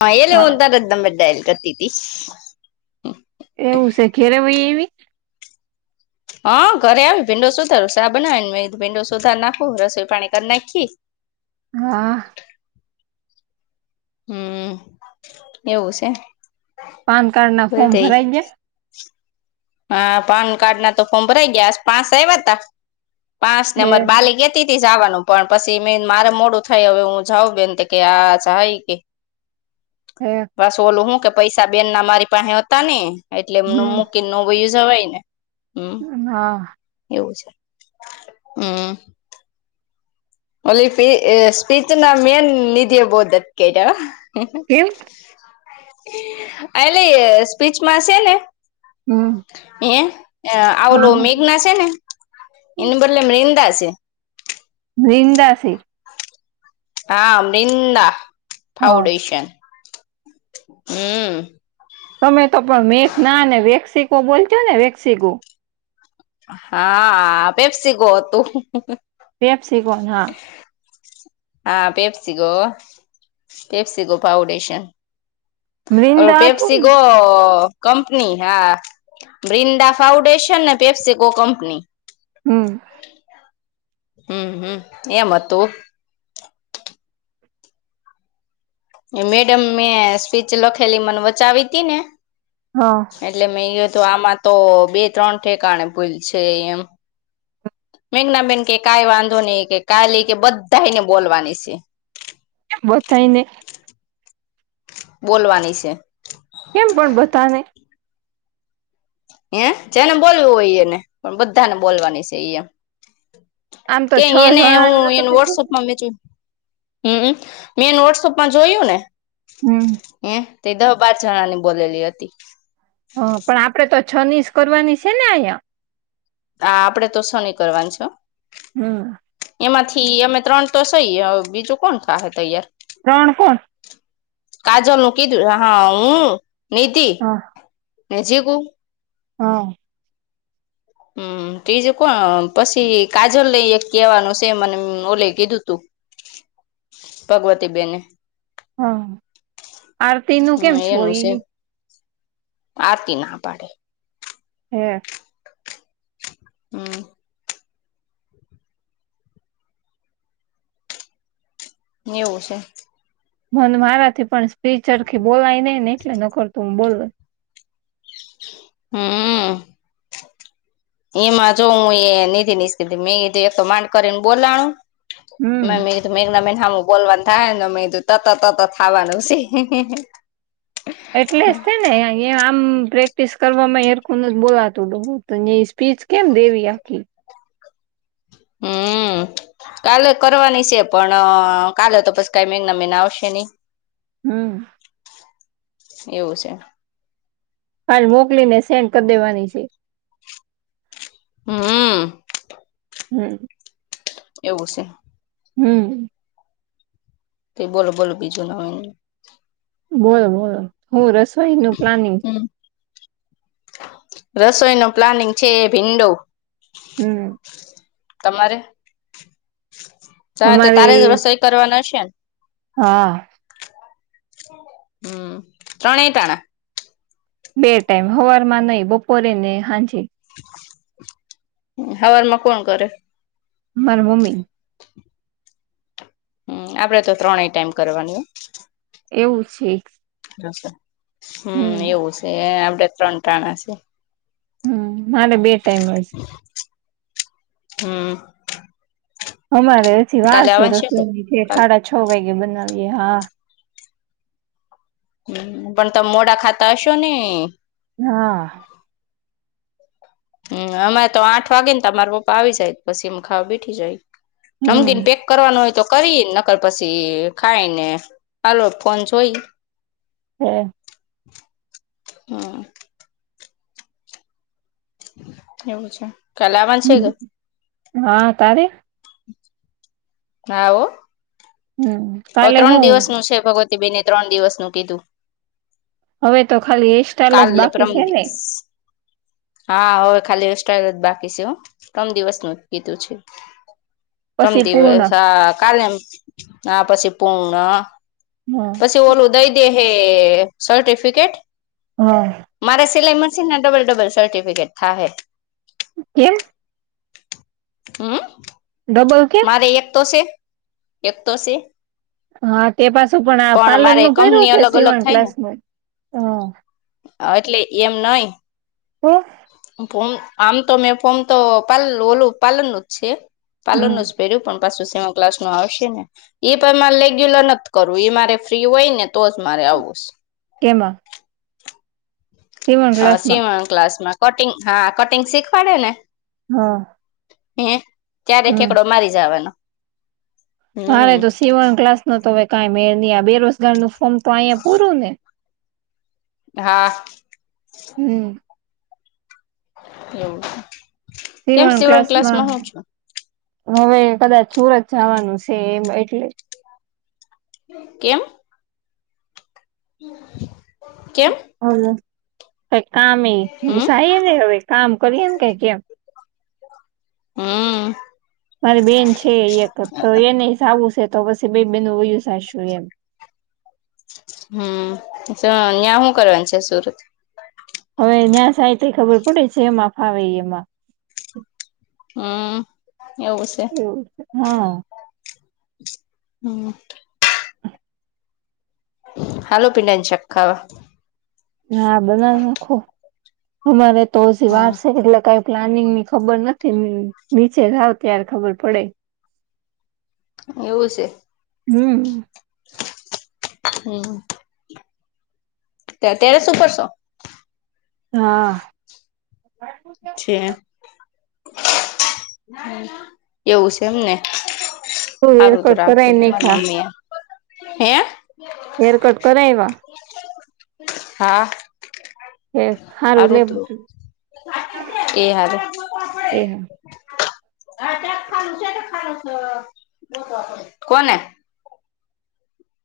હા એલ્ હ તાર દમબ દ એલ કતીતી. એવું છે ખેરે ભાઈ એવી. હા ઘરે આવે ભીંડો સુધારો સાા બનાવે ભીંડો સુધાર નાખો રસોઈ પાણી કરી નાખી. હા. હમ એવું છે. પાન કાર્ડ ના બોલ ફોર્મ તઈ ભરાય ગયા? હા પાન કાર્ડ ના તો ફોર્મ ભરાઈ ગયા પાંસ આવ્યા હતા પાંચ નંબર ઠેક બાલીક તી થી જવાનું પણ પછી મે મારે મોડું થય હવે હું જાઉં બેન કે આય કે હે બસ ઓલું હું કે પૈસા બેન ના મારી પાસે હતા ને એટલે એમ હમ મૂકી વ બોયો જાવાય એને હ હ. એવું છે હમ ઓલી સ્ી સ્પીચ ના મેેન નધ્યા બહદત કટ એવમ એલી સ્પીચમાં છે ને હમ એ આવલો હા હા. મેઘના છે ને એને બદલે મિંદા છે. વિંદા છે હા મૃિંદા હા ફાઉન્ડેશન હમ તમે તો પણ મેઘના અને વેક્સિકો બોલજો ને વેક્સિકો હા પેપસી ગો હતું વેફ છે ગો હા હા પેપસગો પેપસગો ફઉડેશન વૃંદા હતું રૂપેપસી ને ગો કંપની હા બ્રિંદા ફાઉન્ડેશન ને પેપ્સેકો કંપની હમ. હમ હમ એમ હતું મેડમ મેં સ્પીચ લખેલી મને વચાવી તી ને હા એટલે મેં હત આમાં તો બે ત્રણ ઠેકાણે ભૂલ છે એમ મેઘના બેન કે કઈ વાંધો નહી કે કા લઈ કે બધા ને બોલવાની છે ગોતાઈ નને બોલવાની છે. કેમ પણ બતાને હ જેને બોલવું હોય એ એને પણ બધા ને બોલવાની છે એ એમ આમ તો કે છ એને જણા હું એ નતું કીધું વોટ્સઅપમાં મેચુ હમ મેં વોટ્સઅપમાં જોયું ને હમ હ તે દહ બાર જણા ની બોલેલી હતી હ પણ આપડે તો છ નીસ કરવાની છે ને અહિયાં આ આપડે તો શું નહ કરવાનું છે હમ એમાંથી અમે ત્રણ તો સઈ બીજું કોણ થા તૈયાર ત્રણ કોણ કાજલ નું કીધું હા હું નીતિ હા ને જે ક હા હમ બીજું કોણ પછી કાજલ લઈ કેવાનું છે મને ઓલે કીધું તું ભગવતીબેને હા આરતી નું કેમ હમ એનું છોય છે આરતી ના પાડે હે હમ [unintelligible] એવું છે. મન મારા થી પણ સ્પીચરથી બોલાય નઈ ને એટલે નોકરતું હું બોલ હમ એમાં જો હું એધિ સ્ક મેંધું એક માંડ કરીને બોલાનું હમ મે [unintelligible] મેંઘના બેન હામુ બોલવાનું થાયને મેધું તત તતત ખાવાનું છે. એટલે જ થ ને આમ પ્રેક્ટિસ કરવામાં હેરખુ નથ બોલાતું હું તો ન્યા ઈ- સ્પીચ કેમ દેવી આખી- હમ [inaudible] કાલે કરવાની છે પણ કાલે તો પછ કઈ મેઘના મેિના આવશે નહી- હમ- એવું છે- ફાઇલ મોકલી ને સેન્ડ કરી દેવાની છે. હમ હમ એવું છે. હમ તે બોલો બોલો બીજું નવીનમાં બોલો બોલો હું રસોઈનું પ્લાનિંગ હમ રસોઈ નુ પ્લાનિંગ છે એ ભીંડો હમ તમારે તારે તો અમારે તારે જ રસોઈ કરવાના હશે ને હા હમ ત્રણેય ટાણા બે ટાઈમ હવારમાં નહી બપોરે ને હાજે. હવારમાં કોણ કરે? મારા મમ્મી. હમ આપડે તો ત્રણેય ટાઈમ કરવાની હો. એવું છે. હમ એવું છે, આપડે ત્રણ ટાણા છે. હમ મારે બે ટાઈમ જ હમ અમારે હજી વાર કાલે છે આવવાનું કે? રસોની જે સાડા છ વાગે બનાવીએ હા હ પણ તમે મોડા ખાતા હશો ને? હા હમ અમારે તો આઠ વાગે ને તમારા પપ્પા આવી જાય પછીમ ખાવા બેઠી જાય. નમકીન હમ પેક કરવાનું હોય તો કરી નકર પછી ખાઈને હાલો ફોન જોઈ હમ હા એવું છે, કાલે આવવાનું છે કે? હમ. હા તારે? હા હો હમ હ કાલે ત્રણ હું દિવસનું છે, ભગવતી બેને ત્રણ દિવસનું કીધું. હવે તો ખાલી હેર સ્ટાઈઇલ જ કાલે બાકી પરમ છે ને દિવસ હા હવે ખાલી હેર સ્ટાઈલ જ બાકી છે હું ત્રણ દિવસ નુ કીધું છે. [inaudible] પરમ પૂર્ણ દિવસ હા કાલેમ હ પછી પૂંરા હા પછી ઓલું દઈ દે હે સર્ટિફિકેટ હા મારા સિલાઈ મશીન ના ડબલ ડબલ સર્ટિફિકેટ થા હે. કેમ હમ ડબલ કેમ મારે એક તો છે, એક તો છે. હા તે પાછું પણ આ પાર્લર મારે નુ ભયરુ કંપની કે અલગ અલગ સીવણ થાય ક્લાસમાં હ હ એટલે એમ નહીં તો? ફોમ આમ તો મેં ફોમ તો પાલ ઓલું પાર્લર નું જ છે પાર્લર હમ નું જ ભર્યો પણ પાછું સીવણ ક્લાસ નું આવશે ને એ પણ મારે રેગ્યુલર નથી કરવું એ મારે ફ્રી હોય ને તોજ મારે આવું છે. કેમાં? સીવણ હ ક્લાસમાં સીવાણ ક્લાસ માં કટિંગ હા કટિંગ શીખવાડે ને. હા. હૈ ત્યારે હમ. ઠેકડો મારી જવાનો. મારે હમ તો સીવણ ક્લાસ નો તો હવે કઈ મેળ નહી આ બેરોજગાર નું ફોર્મ તો અહીંયા પૂરું ને. હા. હમ્મ. એવું છે. સીવન ક્લાસ ના હવે કદાચ સુરત જવાનું છે એમ એટલે. કેમ? કે હલો કાઈ કામે હમ રીસાય ને હવે કામ કરીએ કઈક એમ. હમ્મ. મારી બેન છે એકત તો એ નહી સવું છે તો પછી બે બેન વયું સાસુ એમ. હમ્મ, સો ન્યાં હું કરવાનું છે સુરત? હવે ન્યાં સાહિત ખબર પડે છે એ મા ફાવે એમાં. હમ્મ, એવું છે. એવું છે હા હમ્મ. હાલો પિંડાની શાક ખાવા. હા બનાવી નાખો મારે તો હજી વાર હા છે એટલે કાઈ પ્લાનિંગ ની ખબર નથી નીચે જાવ ત્યારે ખબર પડે. એવું છે. હમ્મ. હમ્મ. તે અત્યારે શું કરસો? હા. [inaudible] છે. હમ્મ, એવું છે એમને. તો સારું રેકોર્ડ કરાય રાખવું છે નહી મારી ખા. મમ્મી એ હે હેર કટ કરાએવા. હા‌. કે સારું લે હારું તું એ હારું. એ કોને?